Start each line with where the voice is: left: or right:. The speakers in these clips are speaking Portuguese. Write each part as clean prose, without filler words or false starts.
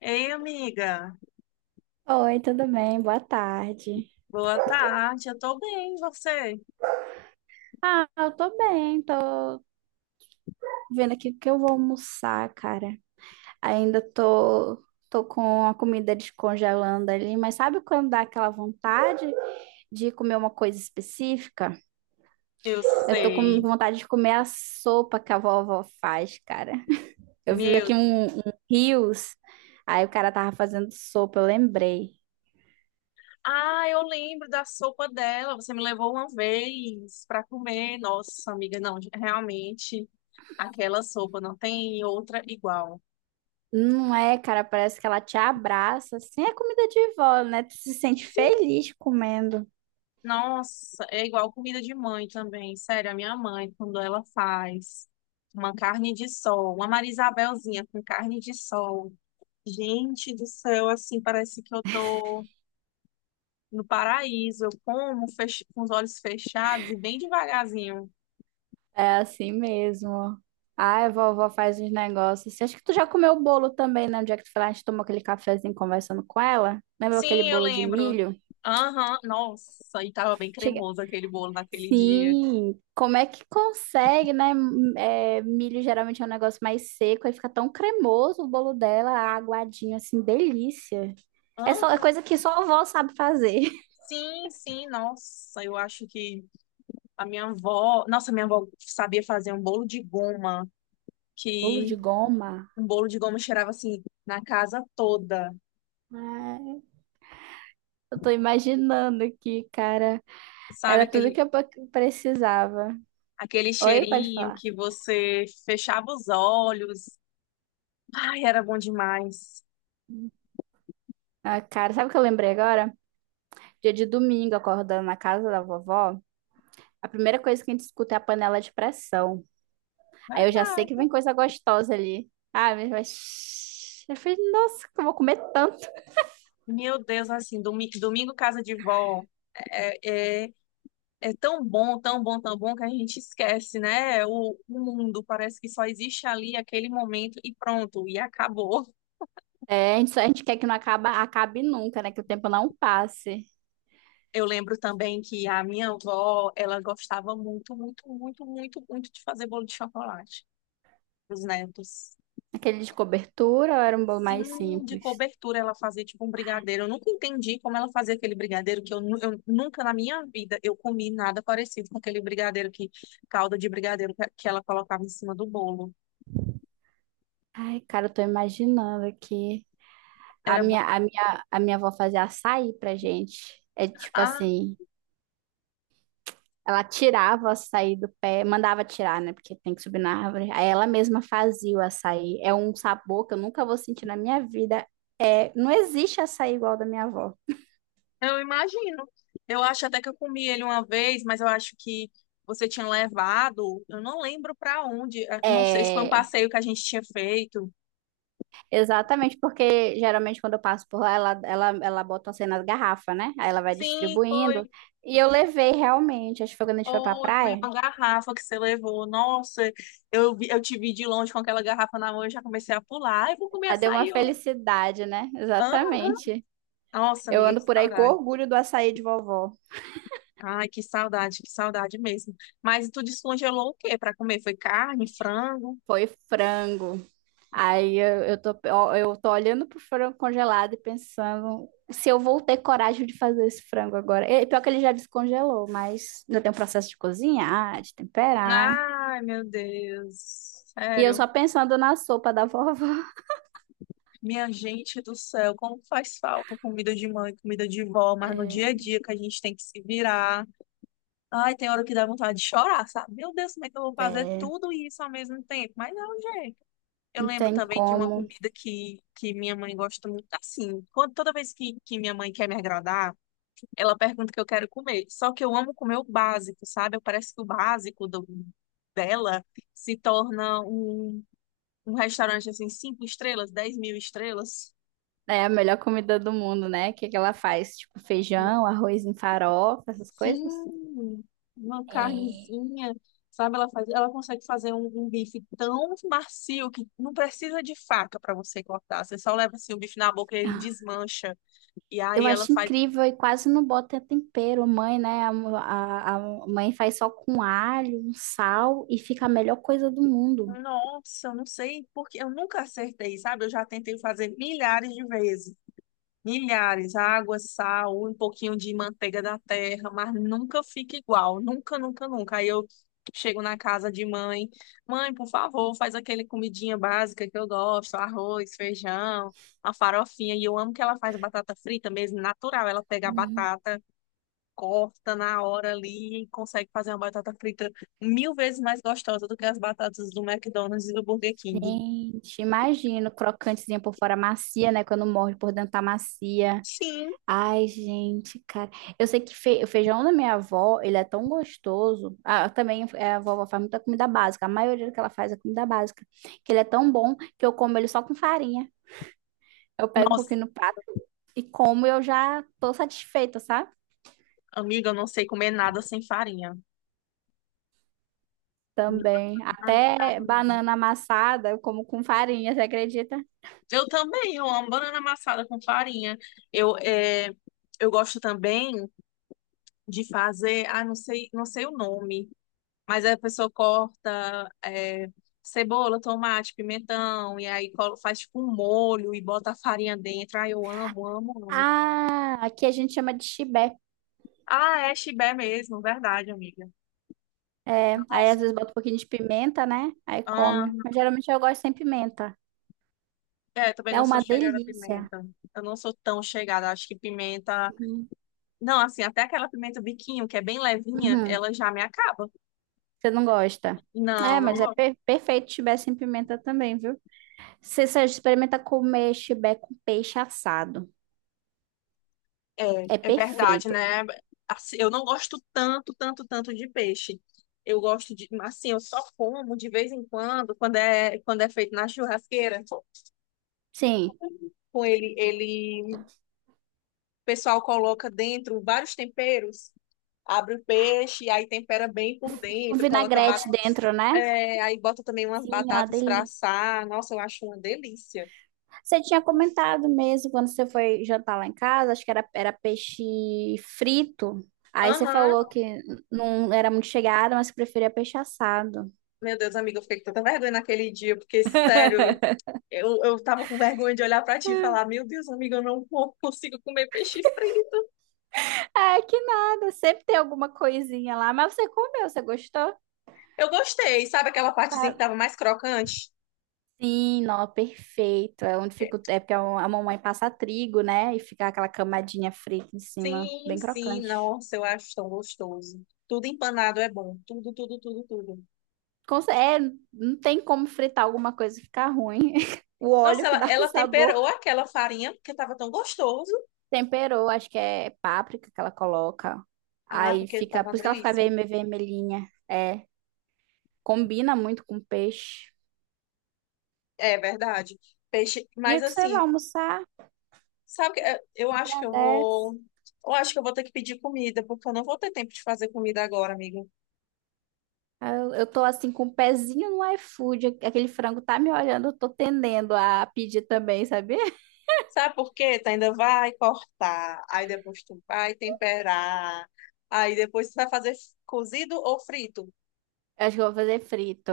left: Ei, amiga,
right: Oi, tudo bem? Boa tarde.
left: boa tarde. Eu tô bem, e você?
right: Ah, eu tô bem, tô vendo aqui o que eu vou almoçar, cara. Ainda tô, tô com a comida descongelando ali, mas sabe quando dá aquela vontade de comer uma coisa específica?
left: Eu
right: Eu tô com
left: sei.
right: vontade de comer a sopa que a vovó faz, cara. Eu vi
left: Meu,
right: aqui um Reels, aí o cara tava fazendo sopa, eu lembrei.
left: ah, eu lembro da sopa dela. Você me levou uma vez pra comer. Nossa, amiga, não, realmente aquela sopa não tem outra igual.
right: Não é, cara, parece que ela te abraça, assim, é comida de vó, né? Tu se sente
left: Sim.
right: feliz comendo.
left: Nossa, é igual comida de mãe também. Sério, a minha mãe, quando ela faz uma carne de sol, uma Marisabelzinha com carne de sol. Gente do céu, assim, parece que eu tô no paraíso. Eu como com os olhos fechados e bem devagarzinho.
right: É assim mesmo. Ai, vovó faz uns negócios assim. Acho que tu já comeu o bolo também, né? No dia que tu foi lá, a gente tomou aquele cafezinho conversando com ela. Lembra aquele
left: Sim, eu
right: bolo de
left: lembro.
right: milho?
left: Aham, nossa, e tava bem
right: Chega...
left: cremoso aquele bolo naquele dia.
right: Sim, como é que consegue, né? É, milho geralmente é um negócio mais seco, aí fica tão cremoso o bolo dela, aguadinho, assim, delícia. É só é
left: Aham,
right: coisa que só a vovó sabe fazer.
left: sim, sim, nossa, eu acho que a minha avó, nossa, minha avó sabia fazer um bolo de goma,
right: Bolo de
left: que
right: goma.
left: um bolo de goma cheirava assim na casa toda.
right: Ai, eu tô imaginando aqui, cara.
left: Sabe
right: Era tudo
left: aquele
right: que eu precisava.
left: aquele
right: Oi, pode
left: cheirinho
right: falar.
left: que você fechava os olhos. Ai, era bom demais.
right: Ah, cara, sabe o que eu lembrei agora? Dia de domingo, acordando na casa da vovó, a primeira coisa que a gente escuta é a panela de pressão. Aí eu já sei que vem
left: Verdade.
right: coisa gostosa ali. Ah, Eu falei, nossa, que eu vou comer tanto.
left: Meu Deus, assim, domingo casa de vó é, é, é tão bom, tão bom, tão bom que a gente esquece, né? O mundo parece que só existe ali aquele momento e pronto, e acabou.
right: É, a gente quer que não acabe nunca, né? Que o tempo não passe.
left: Eu lembro também que a minha avó, ela gostava muito, muito, muito, muito, muito de fazer bolo de chocolate para os netos.
right: Aquele de cobertura ou era um bolo
left: Sim,
right: mais
left: de
right: simples?
left: cobertura ela fazia tipo um brigadeiro. Eu nunca entendi como ela fazia aquele brigadeiro, que eu, eu nunca na minha vida eu comi nada parecido com aquele brigadeiro, que, calda de brigadeiro que ela colocava em cima do bolo.
right: Ai, cara, eu tô imaginando aqui.
left: Era bom.
right: A minha avó fazia açaí pra gente. É tipo
left: Ah,
right: assim... Ela tirava o açaí do pé, mandava tirar, né? Porque tem que subir na árvore. Aí ela mesma fazia o açaí. É um sabor que eu nunca vou sentir na minha vida. É, não existe açaí igual ao da minha avó.
left: eu imagino. Eu acho até que eu comi ele uma vez, mas eu acho que você tinha levado, eu não lembro para onde, não sei se foi um
right: É,
left: passeio que a gente tinha feito.
right: exatamente, porque geralmente quando eu passo por lá, ela bota assim nas garrafas, né? Aí ela vai
left: Sim,
right: distribuindo.
left: foi.
right: E eu levei realmente, acho que foi quando a gente foi pra
left: Ou foi
right: praia.
left: uma garrafa que você levou. Nossa, eu te vi de longe com aquela garrafa na mão e já comecei a pular. Ai, vou comer
right: Aí deu uma
left: açaí. Ó.
right: felicidade, né?
left: Hã?
right: Exatamente.
left: Nossa,
right: Eu
left: amiga, que
right: ando por aí com
left: saudade.
right: orgulho do açaí de vovó.
left: Ai, que saudade mesmo. Mas tu descongelou o quê para comer? Foi carne, frango?
right: Foi frango. Aí eu tô, ó, eu tô olhando pro frango congelado e pensando se eu vou ter coragem de fazer esse frango agora. E, pior que ele já descongelou, mas ainda tem um processo de cozinhar, de temperar.
left: Ai, meu Deus.
right: E eu
left: Sério,
right: só pensando na sopa da vovó.
left: minha gente do céu, como faz falta comida de mãe, comida de vó, mas no
right: É,
left: dia a dia que a gente tem que se virar. Ai, tem hora que dá vontade de chorar, sabe? Meu Deus, como é que eu vou fazer
right: é,
left: tudo isso ao mesmo tempo? Mas é um jeito. Eu
right: não
left: lembro
right: tem
left: também de uma
right: como.
left: comida que minha mãe gosta muito assim. Toda vez que minha mãe quer me agradar, ela pergunta o que eu quero comer. Só que eu amo comer o básico, sabe? Parece que o básico dela se torna um restaurante assim, cinco estrelas, dez mil estrelas.
right: É a melhor comida do mundo, né? O que que ela faz? Tipo, feijão, arroz em farofa, essas coisas?
left: Sim, uma carnezinha, sabe? Ela consegue fazer um bife tão macio que não precisa de faca para você cortar. Você só leva assim o bife na boca e ele
right: É.
left: desmancha. E
right: Eu
left: aí ela
right: acho
left: faz.
right: incrível e quase não bota tempero. Mãe, né? A mãe faz só com alho, um sal e fica a melhor coisa do mundo.
left: Nossa, eu não sei porque eu nunca acertei, sabe? Eu já tentei fazer milhares de vezes. Milhares, água, sal, um pouquinho de manteiga da terra, mas nunca fica igual, nunca, nunca, nunca. Aí eu chego na casa de mãe, mãe, por favor, faz aquele comidinha básica que eu gosto, arroz, feijão, a farofinha, e eu amo que ela faz batata frita mesmo, natural, ela pega a
right: Uhum.
left: batata, corta na hora ali e consegue fazer uma batata frita mil vezes mais gostosa do que as batatas do McDonald's e do Burger King.
right: Gente, imagina, crocantezinha por fora macia, né? Quando morde por dentro tá macia.
left: Sim,
right: Ai, gente, cara. Eu sei que o feijão da minha avó, ele é tão gostoso. Ah, também é, a vovó faz muita comida básica. A maioria do que ela faz é comida básica. Que ele é tão bom que eu como ele só com farinha. Eu pego um
left: nossa,
right: pouquinho no prato e como eu já tô satisfeita, sabe?
left: amiga, eu não sei comer nada sem farinha.
right: Também.
left: Não
right: Até
left: adorava, não.
right: banana amassada, eu como com farinha, você acredita?
left: Eu também, eu amo banana amassada com farinha. Eu, é, eu gosto também de fazer, ah, não sei, não sei o nome, mas a pessoa corta cebola, tomate, pimentão, e aí faz tipo um molho e bota a farinha dentro. Ah, eu amo, amo, amo.
right: Ah, aqui a gente chama de chibé.
left: Ah, é chibé mesmo, verdade, amiga.
right: É, aí às
left: Nossa,
right: vezes bota um pouquinho de pimenta, né? Aí
left: ah,
right: come. Mas geralmente eu gosto sem pimenta.
left: também
right: É
left: não sou
right: uma
left: chegada a
right: delícia.
left: pimenta. Eu não sou tão chegada, acho que pimenta.
right: Uhum.
left: Não, assim, até aquela pimenta biquinho, que é bem levinha,
right: Uhum.
left: ela já me acaba.
right: Você não gosta?
left: Não,
right: É,
left: não
right: mas é
left: gosto.
right: perfeito chibé sem pimenta também, viu? Se você só experimenta comer chibé com peixe assado.
left: É,
right: É
left: é verdade,
right: perfeito.
left: né? Assim, eu não gosto tanto, tanto, tanto de peixe. Eu gosto de, assim, eu só como de vez em quando, quando é, feito na churrasqueira,
right: Sim.
left: com o pessoal coloca dentro vários temperos, abre o peixe, aí tempera bem por
right: O
left: dentro,
right: vinagrete dentro, né?
left: aí bota também umas
right: Sim, é
left: batatas pra
right: delícia.
left: assar. Nossa, eu acho uma delícia.
right: Você tinha comentado mesmo quando você foi jantar lá em casa, acho que era peixe frito. Aí você
left: Aham.
right: falou que não era muito chegada, mas que preferia peixe assado.
left: Meu Deus, amiga, eu fiquei com tanta vergonha naquele dia, porque, sério, eu tava com vergonha de olhar pra ti e falar: Meu Deus, amiga, eu não consigo comer peixe frito.
right: Ah, que nada, sempre tem alguma coisinha lá, mas você comeu, você gostou?
left: Eu gostei, sabe aquela partezinha que
right: Tá.
left: tava mais crocante?
right: Sim, não, perfeito. É onde
left: É,
right: fica, é porque a mamãe passa trigo, né? E fica aquela camadinha frita em cima,
left: sim,
right: bem
left: sim,
right: crocante.
left: nossa, eu acho tão gostoso. Tudo empanado é bom, tudo, tudo, tudo, tudo.
right: É, não tem como fritar alguma coisa e ficar ruim. O
left: Nossa,
right: óleo que
left: ela,
right: dá o
left: ela
right: sabor.
left: temperou aquela farinha porque tava tão gostoso.
right: Temperou, acho que é páprica que ela coloca.
left: Ah,
right: Aí
left: porque
right: fica,
left: tava
right: por
left: uma
right: isso que ela fica
left: delícia.
right: vermelhinha. É, combina muito com peixe.
left: É verdade. Peixe,
right: E
left: mas
right: o que você vai
left: assim,
right: almoçar?
left: sabe, que, eu acho que eu vou.
right: Agradece.
left: Eu acho que eu vou ter que pedir comida, porque eu não vou ter tempo de fazer comida agora, amigo.
right: Aí eu tô assim com o pezinho no iFood. Aquele frango tá me olhando, eu tô tendendo a pedir também, sabia?
left: Sabe por quê? Tu ainda vai cortar, aí depois tu vai temperar, aí depois tu vai fazer cozido ou frito.
right: Eu acho que eu vou fazer frito.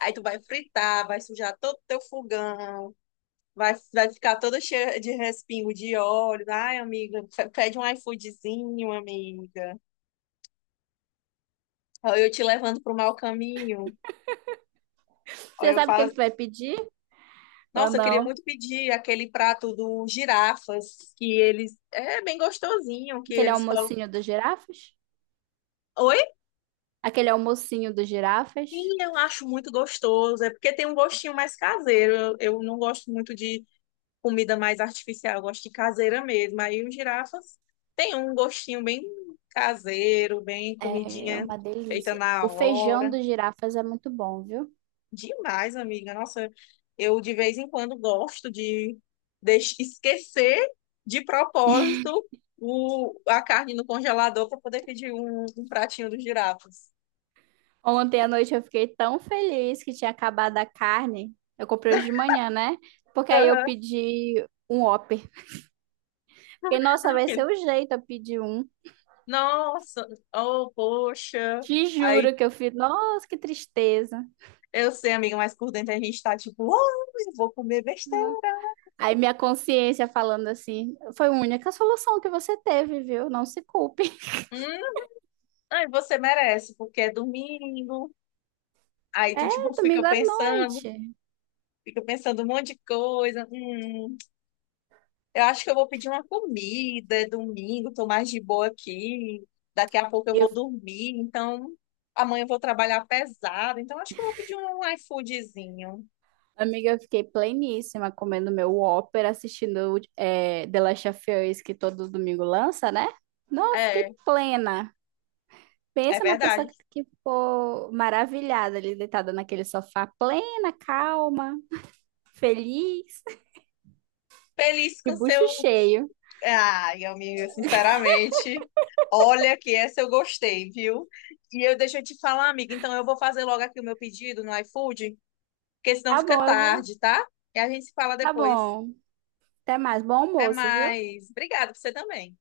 left: Aí tu vai fritar, vai sujar todo o teu fogão, vai ficar toda cheia de respingo de óleo. Ai, amiga, pede um iFoodzinho, amiga. Olha, eu te levando pro mau caminho. Olha,
right: Você
left: eu
right: sabe o que é que tu vai pedir ou
left: nossa, eu queria
right: não?
left: muito pedir aquele prato do girafas, que eles. É bem gostosinho, que
right: Aquele
left: eles colocam.
right: almocinho dos girafas?
left: Oi?
right: Aquele almocinho dos
left: Sim,
right: girafas
left: eu acho muito gostoso. É porque tem um gostinho mais caseiro. Eu não gosto muito de comida mais artificial, eu gosto de caseira mesmo. Aí os girafas tem um gostinho bem caseiro, bem
right: é
left: comidinha
right: uma
left: feita
right: delícia. O
left: na
right: feijão
left: hora.
right: dos girafas é muito bom, viu?
left: Demais, amiga. Nossa, eu de vez em quando gosto de esquecer de propósito a carne no congelador para poder pedir um pratinho dos girafas.
right: Ontem à noite eu fiquei tão feliz que tinha acabado a carne. Eu comprei hoje de manhã, né? Porque aí eu
left: Aham.
right: pedi um Whopper. Fiquei, nossa, vai ser
left: Aí,
right: o jeito eu pedir um.
left: nossa, oh, poxa.
right: Te
left: Aí
right: juro que eu fiz, nossa, que tristeza.
left: eu sei, amiga, mas por dentro a gente tá tipo, oh, eu vou comer besteira.
right: Aí minha consciência falando assim, foi a única solução que você teve, viu? Não se culpe.
left: Hum, aí você merece, porque é domingo. Aí tu tipo
right: É,
left: fica
right: domingo à
left: pensando,
right: noite.
left: fica pensando um monte de coisa. Hum. Eu acho que eu vou pedir uma comida, é domingo, tô mais de boa aqui. Daqui a pouco eu vou
right: Eu
left: dormir, então amanhã eu vou trabalhar pesado, então acho que eu vou pedir um iFoodzinho.
right: Amiga, eu fiquei pleníssima comendo meu Whopper, assistindo The Last of Us, que todo domingo lança, né? Não, eu fiquei
left: É,
right: plena.
left: é
right: Pensa na pessoa
left: verdade.
right: que ficou maravilhada ali, deitada naquele sofá, plena, calma, feliz,
left: Feliz
right: de
left: com
right: bucho
left: seu.
right: cheio.
left: Ai, amiga, sinceramente, olha que essa eu gostei, viu? E eu deixa eu te falar, amiga, então eu vou fazer logo aqui o meu pedido no iFood, porque senão
right: Tá
left: fica
right: bom, eu vou.
left: tarde, tá? E a gente se fala
right: Tá
left: depois.
right: bom. Até mais. Bom
left: Até
right: almoço, viu?
left: mais. Obrigada, pra você também.